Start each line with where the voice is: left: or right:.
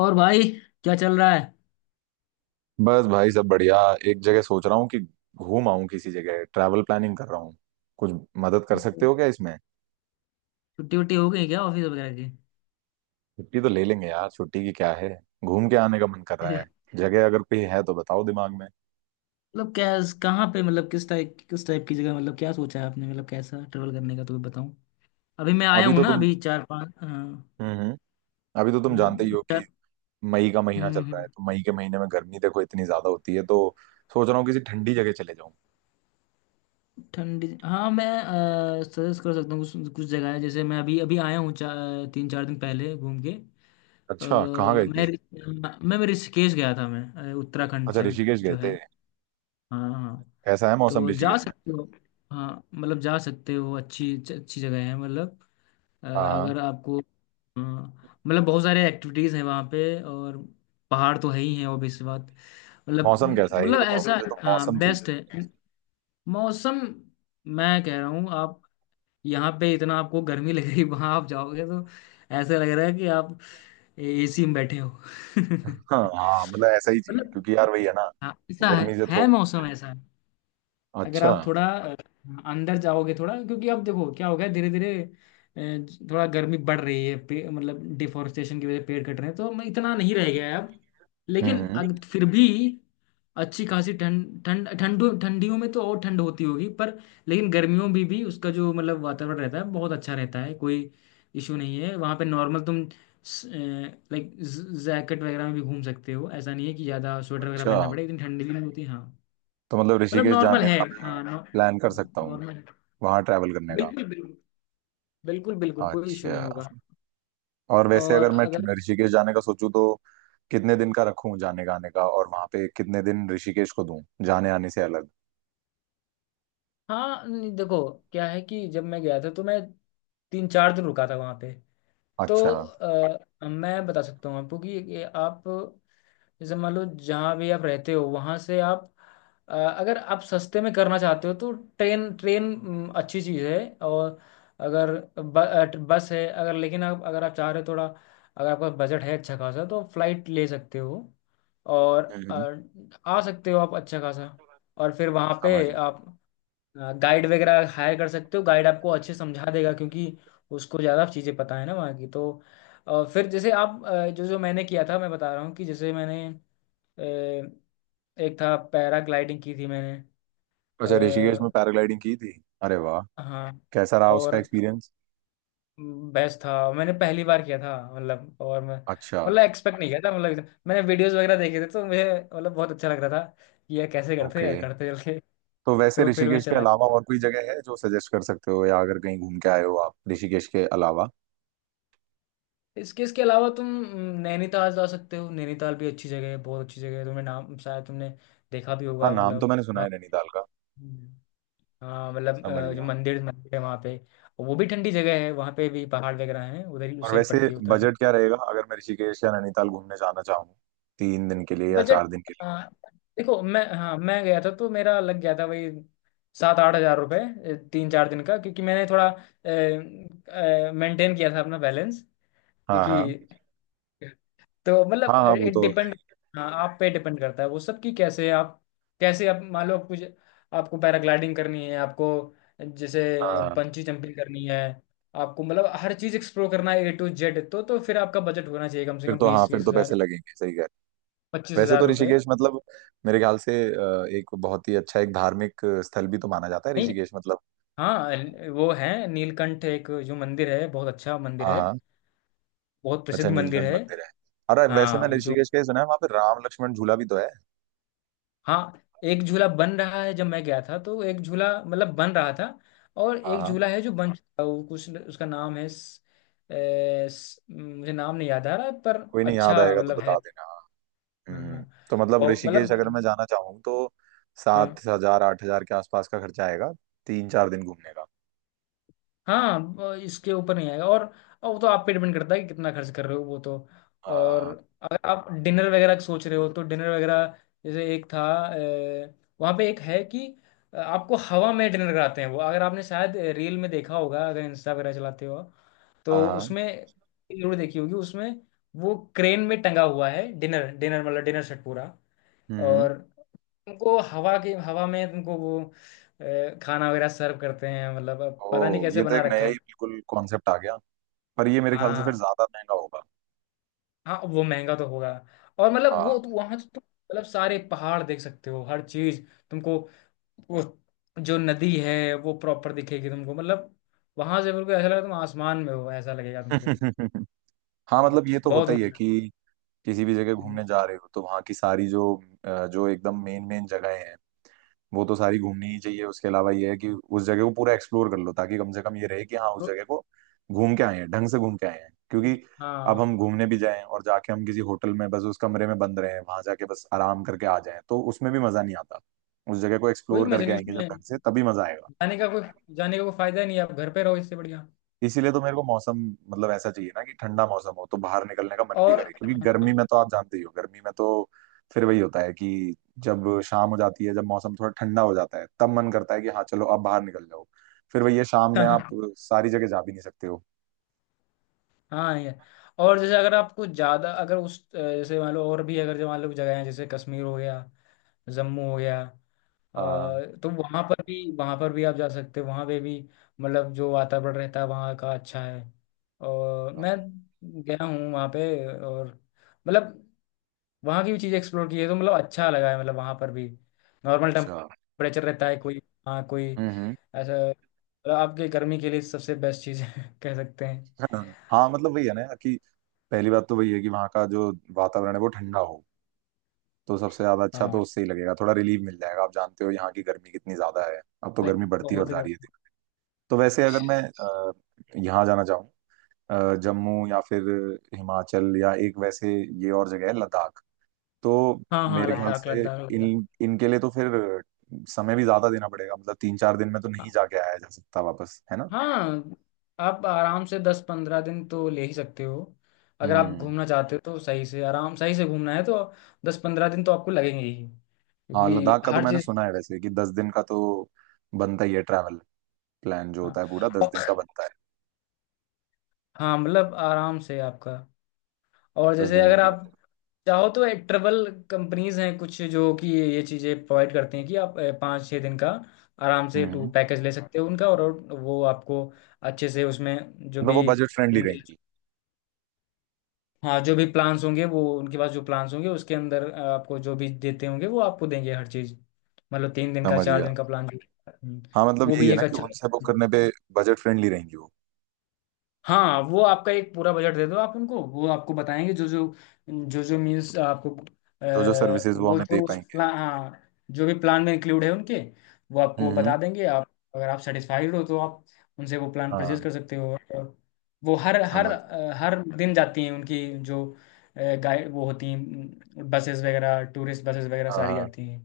left: और भाई, क्या चल रहा है?
right: बस भाई, सब बढ़िया। एक जगह सोच रहा हूँ कि घूम आऊं किसी जगह। ट्रैवल प्लानिंग कर रहा हूँ कुछ, मदद कर सकते
left: जी।
right: हो क्या इसमें?
left: छुट्टी वुट्टी हो गई क्या ऑफिस वगैरह की?
right: छुट्टी तो ले लेंगे यार, छुट्टी की क्या है। घूम के आने का मन कर रहा है। जगह अगर कोई है तो बताओ दिमाग में।
left: मतलब क्या कहाँ पे, मतलब किस टाइप की जगह, मतलब क्या सोचा है आपने, मतलब कैसा ट्रेवल करने का तो बताऊँ। अभी मैं आया
right: अभी
left: हूँ
right: तो
left: ना,
right: तुम
left: अभी 4 5
right: हम्म हम्म अभी तो तुम जानते ही
left: हम्म,
right: हो कि
left: चार-
right: मई का महीना चल
left: हम्म,
right: रहा है,
left: हम्म,
right: तो मई के महीने में गर्मी देखो इतनी ज्यादा होती है, तो सोच रहा हूँ किसी ठंडी जगह चले जाऊं।
left: ठंडी हाँ। मैं सजेस्ट कर सकता हूँ, कुछ कुछ जगह है। जैसे मैं अभी अभी आया हूँ, चार तीन चार दिन पहले घूम के। अ,
right: अच्छा, कहाँ गए
left: मैं
right: थे?
left: मैं मैं ऋषिकेश गया था। उत्तराखंड
right: अच्छा,
left: साइड
right: ऋषिकेश गए
left: जो है।
right: थे।
left: हाँ हाँ हाँ।
right: कैसा है मौसम
left: तो जा
right: ऋषिकेश में?
left: सकते हो। हाँ, मतलब जा सकते हो, अच्छी अच्छी जगह है, मतलब
right: हाँ, हाँ।
left: अगर आपको। हाँ, मतलब बहुत सारे एक्टिविटीज़ हैं वहाँ पे, और पहाड़ तो है ही है, ऑब्वियस बात। मतलब,
right: मौसम कैसा है ये
left: मतलब
right: बताओ
left: ऐसा,
right: मुझे, तो
left: हाँ,
right: मौसम।
left: बेस्ट है मौसम। मैं कह रहा हूँ आप, यहाँ पे इतना आपको गर्मी लगेगी, वहाँ आप जाओगे तो ऐसा लग रहा है कि आप एसी में बैठे हो
right: हाँ, हाँ, मतलब ऐसा ही चाहिए
left: मतलब
right: क्योंकि यार वही है ना,
left: हाँ, ऐसा है
right: गर्मी से
left: है
right: थोड़ा।
left: मौसम ऐसा। अगर
right: अच्छा।
left: आप थोड़ा अंदर जाओगे थोड़ा, क्योंकि अब देखो क्या हो गया, धीरे धीरे थोड़ा गर्मी बढ़ रही है पे, मतलब डिफोरेस्टेशन की वजह से पेड़ कट रहे हैं तो इतना नहीं रह गया है अब। लेकिन
right: हम्म, लेकिन।
left: फिर भी अच्छी खासी ठंड, ठंड ठंड ठंडियों में तो और ठंड होती होगी, पर लेकिन गर्मियों में भी उसका जो मतलब वातावरण रहता है बहुत अच्छा रहता है। कोई इशू नहीं है वहाँ पे, नॉर्मल तुम लाइक जैकेट वगैरह में भी घूम सकते हो। ऐसा नहीं है कि ज़्यादा स्वेटर वगैरह
right: अच्छा।
left: पहनना पड़े, इतनी ठंडी भी नहीं होती, हाँ।
right: तो मतलब
left: मतलब
right: ऋषिकेश
left: नॉर्मल
right: जाने
left: है,
right: का
left: नॉर्मल है,
right: मैं
left: हाँ।
right: प्लान कर
left: हाँ,
right: सकता हूँ
left: नॉर्मल है।
right: वहां ट्रैवल करने का?
left: बिल्कुल बिल्कुल। बिल्कुल बिल्कुल कोई इशू
right: अच्छा।
left: नहीं होगा।
right: और वैसे
left: और
right: अगर मैं
left: अगर,
right: ऋषिकेश जाने का सोचूं तो कितने दिन का रखूं जाने का आने का, और वहां पे कितने दिन ऋषिकेश को दूं जाने आने से अलग?
left: हाँ नहीं, देखो क्या है कि जब मैं गया था तो मैं 3 4 दिन रुका था वहां पे। तो
right: अच्छा।
left: मैं बता सकता हूँ आपको कि ये आप, जैसे मान लो जहाँ भी आप रहते हो वहाँ से आप, अगर आप सस्ते में करना चाहते हो तो ट्रेन ट्रेन अच्छी चीज़ है। और अगर बस है अगर, लेकिन आप अगर आप चाह रहे हो थोड़ा, अगर आपका बजट है अच्छा खासा तो फ्लाइट ले सकते हो। और
right: हम्म।
left: अ, आ सकते हो आप अच्छा खासा। और फिर वहाँ
right: समझ
left: पे आप
right: गया।
left: गाइड वगैरह हायर कर सकते हो, गाइड आपको अच्छे समझा देगा क्योंकि उसको ज़्यादा चीज़ें पता है ना वहाँ की। तो फिर जैसे जो जो मैंने किया था मैं बता रहा हूँ, कि जैसे मैंने अ, एक था पैराग्लाइडिंग की थी मैंने।
right: अच्छा, ऋषिकेश में
left: आ,
right: पैराग्लाइडिंग की थी? अरे वाह!
left: हाँ,
right: कैसा रहा उसका
left: और
right: एक्सपीरियंस?
left: बेस्ट था, मैंने पहली बार किया था, मतलब। और मैं
right: अच्छा।
left: मतलब एक्सपेक्ट नहीं किया था, मतलब मैंने वीडियोस वगैरह देखे थे तो मुझे, मतलब बहुत अच्छा लग रहा था कि यार कैसे करते हैं
right: ओके।
left: यार, करते चल के।
right: तो वैसे
left: तो फिर मैं
right: ऋषिकेश के
left: चला,
right: अलावा और कोई जगह है जो सजेस्ट कर सकते हो, या अगर कहीं घूम के आए हो आप ऋषिकेश के अलावा?
left: इसके इसके अलावा तुम नैनीताल जा सकते हो। नैनीताल भी अच्छी जगह है, बहुत अच्छी जगह है। तुम्हें नाम शायद तुमने देखा भी
right: हाँ,
left: होगा,
right: नाम तो
left: मतलब
right: मैंने सुना
left: वहाँ।
right: है नैनीताल का।
left: हम्म। हाँ, मतलब
right: समझ
left: जो
right: गया।
left: मंदिर मंदिर है वहाँ पे, वो भी ठंडी जगह है, वहाँ पे भी पहाड़ वगैरह हैं, उधर ही उस
right: और
left: साइड
right: वैसे
left: पड़ती है उत्तराखंड।
right: बजट क्या रहेगा अगर मैं ऋषिकेश या नैनीताल घूमने जाना चाहूँ 3 दिन के लिए या
left: बजट,
right: 4 दिन के
left: अ,
right: लिए?
left: देखो मैं, हाँ मैं गया था तो मेरा लग गया था वही, 7-8 हजार रुपये, 3 4 दिन का, क्योंकि मैंने थोड़ा मेंटेन किया था अपना बैलेंस,
right: हाँ,
left: क्योंकि।
right: हाँ।
left: तो मतलब
right: हाँ, हाँ, वो
left: इट
right: तो
left: डिपेंड,
right: है।
left: हाँ आप पे डिपेंड करता है वो सब, कि कैसे आप, कैसे आप मान लो आप कुछ, आपको पैराग्लाइडिंग करनी है, आपको जैसे
right: हाँ,
left: पंची जंपिंग करनी है, आपको मतलब हर चीज़ एक्सप्लोर करना है ए टू जेड, तो फिर आपका बजट होना चाहिए कम से
right: फिर
left: कम
right: तो, हाँ,
left: बीस
right: फिर
left: तीस
right: तो पैसे
left: हजार
right: लगेंगे, सही कह रहे हो।
left: पच्चीस
right: वैसे
left: हजार
right: तो
left: रुपये
right: ऋषिकेश मतलब मेरे ख्याल से एक बहुत ही अच्छा, एक धार्मिक स्थल भी तो माना जाता है
left: नहीं,
right: ऋषिकेश मतलब।
left: हाँ वो है नीलकंठ, एक जो मंदिर है बहुत अच्छा मंदिर
right: हाँ,
left: है,
right: हाँ।
left: बहुत
right: अच्छा,
left: प्रसिद्ध मंदिर
right: नीलकंठ
left: है।
right: मंदिर है। अरे, वैसे
left: हाँ
right: मैंने
left: जो,
right: ऋषिकेश का ही सुना है वहाँ पे राम लक्ष्मण झूला भी तो है।
left: हाँ, एक झूला बन रहा है, जब मैं गया था तो एक झूला मतलब बन रहा था, और
right: हाँ,
left: एक
right: हाँ,
left: झूला है जो बन चुका है, वो कुछ उसका नाम है, मुझे नाम नहीं याद आ रहा पर
right: कोई नहीं, याद
left: अच्छा
right: आएगा तो
left: मतलब है।
right: बता देना, हाँ। हम्म।
left: हाँ,
right: तो मतलब
left: और
right: ऋषिकेश अगर मैं
left: मतलब,
right: जाना चाहूँ तो
left: हाँ
right: 7,000 8,000 के आसपास का खर्चा आएगा 3-4 दिन घूमने का।
left: हाँ, इसके ऊपर नहीं आएगा। और वो तो आप पे डिपेंड करता है कि कितना खर्च कर रहे हो वो तो। और
right: हाँ,
left: अगर आप डिनर वगैरह सोच रहे हो तो डिनर वगैरह, जैसे एक था, अ, वहाँ पे एक है कि आपको हवा में डिनर कराते हैं वो, अगर आपने शायद रील में देखा होगा, अगर इंस्टा वगैरह चलाते हो तो
right: हाँ।
left: उसमें जरूर देखी होगी उसमें। वो क्रेन में टंगा हुआ है डिनर, डिनर सेट पूरा।
right: हम्म,
left: और उनको हवा के, हवा में तुमको वो खाना वगैरह सर्व करते हैं, मतलब अब
right: ओ,
left: पता नहीं कैसे
right: ये तो
left: बना
right: एक नया
left: रखा।
right: ही बिल्कुल कॉन्सेप्ट आ गया। पर ये मेरे ख्याल से फिर
left: हाँ,
right: ज्यादा महंगा होगा।
left: हाँ वो महंगा तो होगा। और मतलब वो तो
right: हाँ।
left: वहां तो तुम मतलब सारे पहाड़ देख सकते हो, हर चीज तुमको, वो जो नदी है वो प्रॉपर दिखेगी तुमको, मतलब वहां से बिल्कुल ऐसा लगेगा तुम आसमान में हो, ऐसा लगेगा तुमको,
right: हाँ, मतलब ये तो
left: बहुत
right: होता ही है
left: ऊंचा।
right: कि किसी भी जगह
left: हम्म।
right: घूमने जा रहे हो तो वहाँ की सारी जो जो एकदम मेन मेन जगहें हैं वो तो सारी घूमनी ही चाहिए। उसके अलावा ये है कि उस जगह को पूरा एक्सप्लोर कर लो ताकि कम से कम ये रहे कि हाँ, उस
left: तो,
right: जगह को घूम के आए हैं, ढंग से घूम के आए हैं, क्योंकि अब
left: हाँ
right: हम घूमने भी जाएं और जाके हम किसी होटल में बस उस कमरे में बंद रहे हैं, वहां जाके बस आराम करके आ जाएं, तो उसमें भी मजा नहीं आता। उस जगह को
left: कोई
right: एक्सप्लोर
left: मजा
right: करके
left: नहीं
right: आएंगे
left: उसमें
right: जब ढंग से, तभी मजा आएगा।
left: जाने का, कोई जाने का कोई फायदा नहीं है, आप घर पे रहो इससे बढ़िया।
right: इसीलिए तो मेरे को मौसम, मतलब ऐसा चाहिए ना कि ठंडा मौसम हो तो बाहर निकलने का मन भी
left: और
right: करे, क्योंकि गर्मी
left: हाँ
right: में तो आप जानते ही हो, गर्मी में तो फिर वही होता है कि जब शाम हो जाती है, जब मौसम थोड़ा ठंडा हो जाता है, तब मन करता है कि हाँ, चलो अब बाहर निकल जाओ। फिर वही है, शाम में आप
left: हाँ
right: सारी जगह जा भी नहीं सकते हो।
left: हाँ, ये, और जैसे अगर आपको ज्यादा, अगर उस जैसे मान लो, और भी अगर जो मान लो जगह है जैसे कश्मीर हो गया, जम्मू हो गया, अ,
right: हाँ।
left: तो वहां, हाँ पर भी वहां पर भी आप जा सकते हो, वहां पे भी मतलब जो वातावरण रहता है वहां का अच्छा है। और मैं गया हूँ वहां पे, और मतलब वहां की भी चीज़ एक्सप्लोर की है, तो मतलब अच्छा लगा है, मतलब वहां पर भी नॉर्मल
right: अच्छा।
left: टेम्परेचर रहता है, कोई, हाँ कोई
right: हम्म,
left: ऐसा, मतलब आपके गर्मी के लिए सबसे बेस्ट चीज़ है कह सकते हैं।
right: हम्म। हाँ, मतलब वही है ना कि पहली बात तो वही है कि वहाँ का जो वातावरण है वो ठंडा हो, तो सबसे ज्यादा अच्छा तो
left: हाँ,
right: उससे ही लगेगा, थोड़ा रिलीफ मिल जाएगा। आप जानते हो यहाँ की गर्मी कितनी ज्यादा है, अब तो गर्मी
left: गर्मी
right: बढ़ती और
left: बहुत ही
right: जा
left: गर्म।
right: रही है दिन पे। तो वैसे अगर मैं यहाँ जाना चाहूँ, जम्मू या फिर हिमाचल, या एक वैसे ये और जगह है लद्दाख, तो
left: हाँ हाँ,
right: मेरे ख्याल
left: लद्दाख
right: से
left: लद्दाख लद्दाख।
right: इन, इनके लिए तो फिर समय भी ज्यादा देना पड़ेगा, मतलब 3-4 दिन में तो नहीं जाके आया जा सकता वापस, है ना?
left: हाँ, आप आराम से 10-15 दिन तो ले ही सकते हो, अगर आप
right: हम्म।
left: घूमना चाहते हो तो सही से, आराम सही से घूमना है तो 10-15 दिन तो आपको लगेंगे ही,
right: हाँ,
left: क्योंकि
right: लद्दाख का तो
left: हर
right: मैंने
left: चीज़।
right: सुना है वैसे कि 10 दिन का तो बनता ही है ट्रैवल प्लान, जो
left: हाँ,
right: होता है पूरा 10 दिन का
left: और,
right: बनता है,
left: हाँ, मतलब आराम से आपका। और
right: दस
left: जैसे
right: दिन
left: अगर
right: लग
left: आप
right: जाते
left: चाहो तो एक ट्रेवल कंपनीज हैं कुछ, जो कि ये चीज़ें प्रोवाइड करती हैं कि आप 5-6 दिन का आराम से
right: हैं।
left: Tour
right: hmm.
left: पैकेज ले सकते हो उनका। और वो आपको अच्छे से उसमें जो
right: मतलब
left: भी
right: वो बजट फ्रेंडली
left: उनके,
right: रहेंगी?
left: हाँ जो भी प्लान्स होंगे वो, उनके पास जो प्लान्स होंगे उसके अंदर आपको जो भी देते होंगे वो आपको देंगे हर चीज, मतलब तीन दिन का
right: समझ
left: चार
right: गया।
left: दिन का प्लान जो। हम्म,
right: हाँ, मतलब
left: वो
right: यही
left: भी
right: है ना
left: एक
right: कि
left: अच्छा।
right: उनसे बुक करने पे बजट फ्रेंडली रहेंगी वो।
left: हाँ, वो आपका एक पूरा बजट दे दो आप उनको, वो आपको बताएंगे जो जो मीन्स आपको,
right: जो जो सर्विसेज वो
left: वो
right: हमें
left: जो
right: दे
left: उस
right: पाएंगे।
left: प्लान, हाँ, जो भी प्लान में इंक्लूड है उनके, वो आपको
right: हम्म।
left: बता देंगे। आप, अगर आप सेटिस्फाइड हो तो आप उनसे वो प्लान परचेज
right: हाँ।
left: कर सकते हो। और वो हर हर
right: समझ गया।
left: अ, हर दिन जाती हैं उनकी, जो गाइड वो होती हैं, बसेस वगैरह, टूरिस्ट बसेस वगैरह
right: हाँ,
left: सारी
right: हाँ।
left: जाती हैं।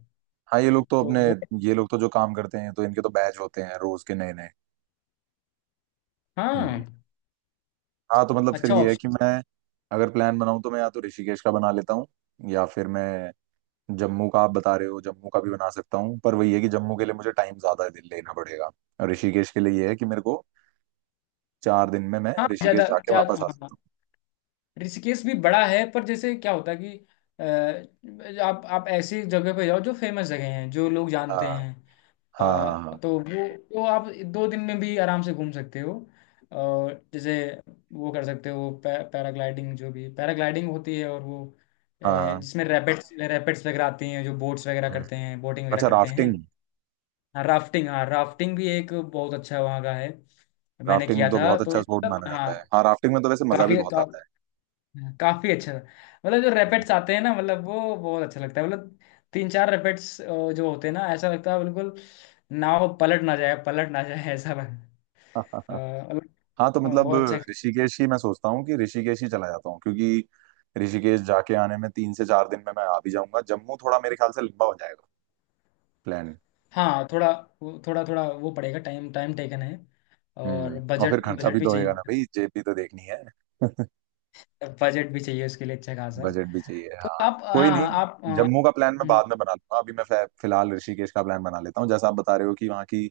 right: हाँ, ये लोग तो
left: तो
right: अपने,
left: वो
right: ये लोग तो जो काम करते हैं तो इनके तो बैच होते हैं रोज के नए नए। हम्म।
left: हाँ,
right: हाँ, तो मतलब फिर
left: अच्छा
right: ये है
left: ऑप्शन।
right: कि मैं अगर प्लान बनाऊं तो मैं या तो ऋषिकेश का बना लेता हूँ, या फिर मैं जम्मू का, आप बता रहे हो जम्मू का भी बना सकता हूँ, पर वही है कि जम्मू के लिए मुझे टाइम ज्यादा लेना पड़ेगा। और ऋषिकेश के लिए ये है कि मेरे को 4 दिन में मैं
left: हाँ,
right: ऋषिकेश
left: ज़्यादा
right: जाके
left: ज़्यादा
right: वापस आ
left: हाँ,
right: सकता
left: ऋषिकेश भी बड़ा है, पर जैसे क्या होता है कि आप आप ऐसी जगह पे जाओ जो फेमस जगह हैं, जो लोग
right: हूँ।
left: जानते
right: हाँ,
left: हैं,
right: हाँ। हाँ, हाँ।
left: तो वो, तो आप 2 दिन में भी आराम से घूम सकते हो। और जैसे वो कर सकते हो पैराग्लाइडिंग, जो भी पैराग्लाइडिंग होती है, और वो
right: हाँ, हाँ।
left: जिसमें रैपिड्स रैपिड्स वगैरह आती हैं, जो बोट्स वगैरह
right: हम्म।
left: करते हैं, बोटिंग वगैरह
right: अच्छा,
left: करते हैं।
right: राफ्टिंग।
left: हाँ राफ्टिंग, हाँ राफ्टिंग भी एक बहुत अच्छा वहाँ का है, मैंने किया
right: राफ्टिंग तो
left: था,
right: बहुत
left: तो
right: अच्छा स्पोर्ट
left: मतलब
right: माना जाता
left: हाँ,
right: है, हाँ, राफ्टिंग में तो वैसे मजा भी
left: काफी
right: बहुत
left: का,
right: आता
left: हाँ, काफी अच्छा था। मतलब जो
right: है।
left: रैपेट्स आते हैं ना, मतलब वो बहुत अच्छा लगता है, मतलब 3-4 रैपेट्स जो होते हैं ना, ऐसा लगता है बिल्कुल नाव पलट ना जाए, ऐसा लग,
right: हम्म।
left: अ, मतलब
right: हाँ, तो
left: और
right: मतलब
left: बहुत अच्छा।
right: ऋषिकेश ही, मैं सोचता हूँ कि ऋषिकेश ही चला जाता हूँ, क्योंकि ऋषिकेश जाके आने में 3 से 4 दिन में मैं आ भी जाऊंगा, जम्मू थोड़ा मेरे ख्याल से लंबा हो जाएगा प्लान।
left: हाँ थोड़ा, थोड़ा वो पड़ेगा, टाइम टाइम टेकन है। और
right: हम्म। और फिर
left: बजट
right: खर्चा
left: बजट
right: भी
left: भी
right: तो होएगा
left: चाहिए,
right: ना भाई, जेब भी तो देखनी है।
left: बजट भी चाहिए उसके लिए अच्छा खासा।
right: बजट भी चाहिए,
left: तो
right: हाँ,
left: आप,
right: कोई नहीं।
left: हाँ आप
right: जम्मू का प्लान मैं बाद में बना लूंगा, अभी मैं फिलहाल ऋषिकेश का प्लान बना लेता हूँ, जैसा आप बता रहे हो कि वहाँ की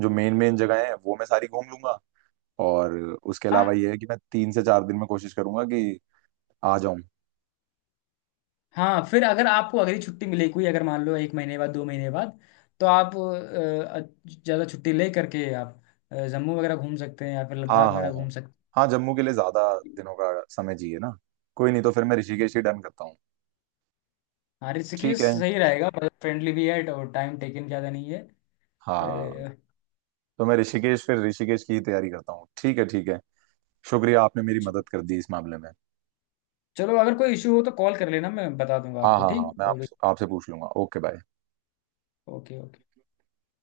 right: जो मेन मेन जगह है वो मैं सारी घूम लूंगा। और उसके अलावा
left: हाँ
right: ये है कि मैं 3 से 4 दिन में कोशिश करूंगा कि आ जाऊं।
left: हाँ, फिर अगर आपको अगली छुट्टी मिले कोई, अगर मान लो 1 महीने बाद 2 महीने बाद तो आप ज़्यादा छुट्टी ले करके आप जम्मू वगैरह घूम सकते हैं, या फिर
right: हाँ,
left: लद्दाख
right: हाँ।
left: वगैरह
right: हाँ,
left: घूम सकते
right: हाँ। जम्मू के लिए ज्यादा दिनों का समय चाहिए ना, कोई नहीं, तो फिर मैं ऋषिकेश ही डन करता हूँ।
left: हैं। हाँ,
right: ठीक
left: ऋषिकेश
right: है।
left: सही रहेगा, बजट फ्रेंडली भी है, और टाइम टेकन ज़्यादा नहीं है।
right: हाँ,
left: अ,
right: तो मैं ऋषिकेश, फिर ऋषिकेश की ही तैयारी करता हूँ। ठीक है, ठीक है। शुक्रिया, आपने मेरी
left: च-
right: मदद कर दी इस मामले में।
left: चलो, अगर कोई इशू हो तो कॉल कर लेना, मैं बता दूंगा
right: हाँ,
left: आपको
right: हाँ, हाँ,
left: ठीक। और
right: आपसे पूछ लूंगा। Okay, bye.
left: ओके।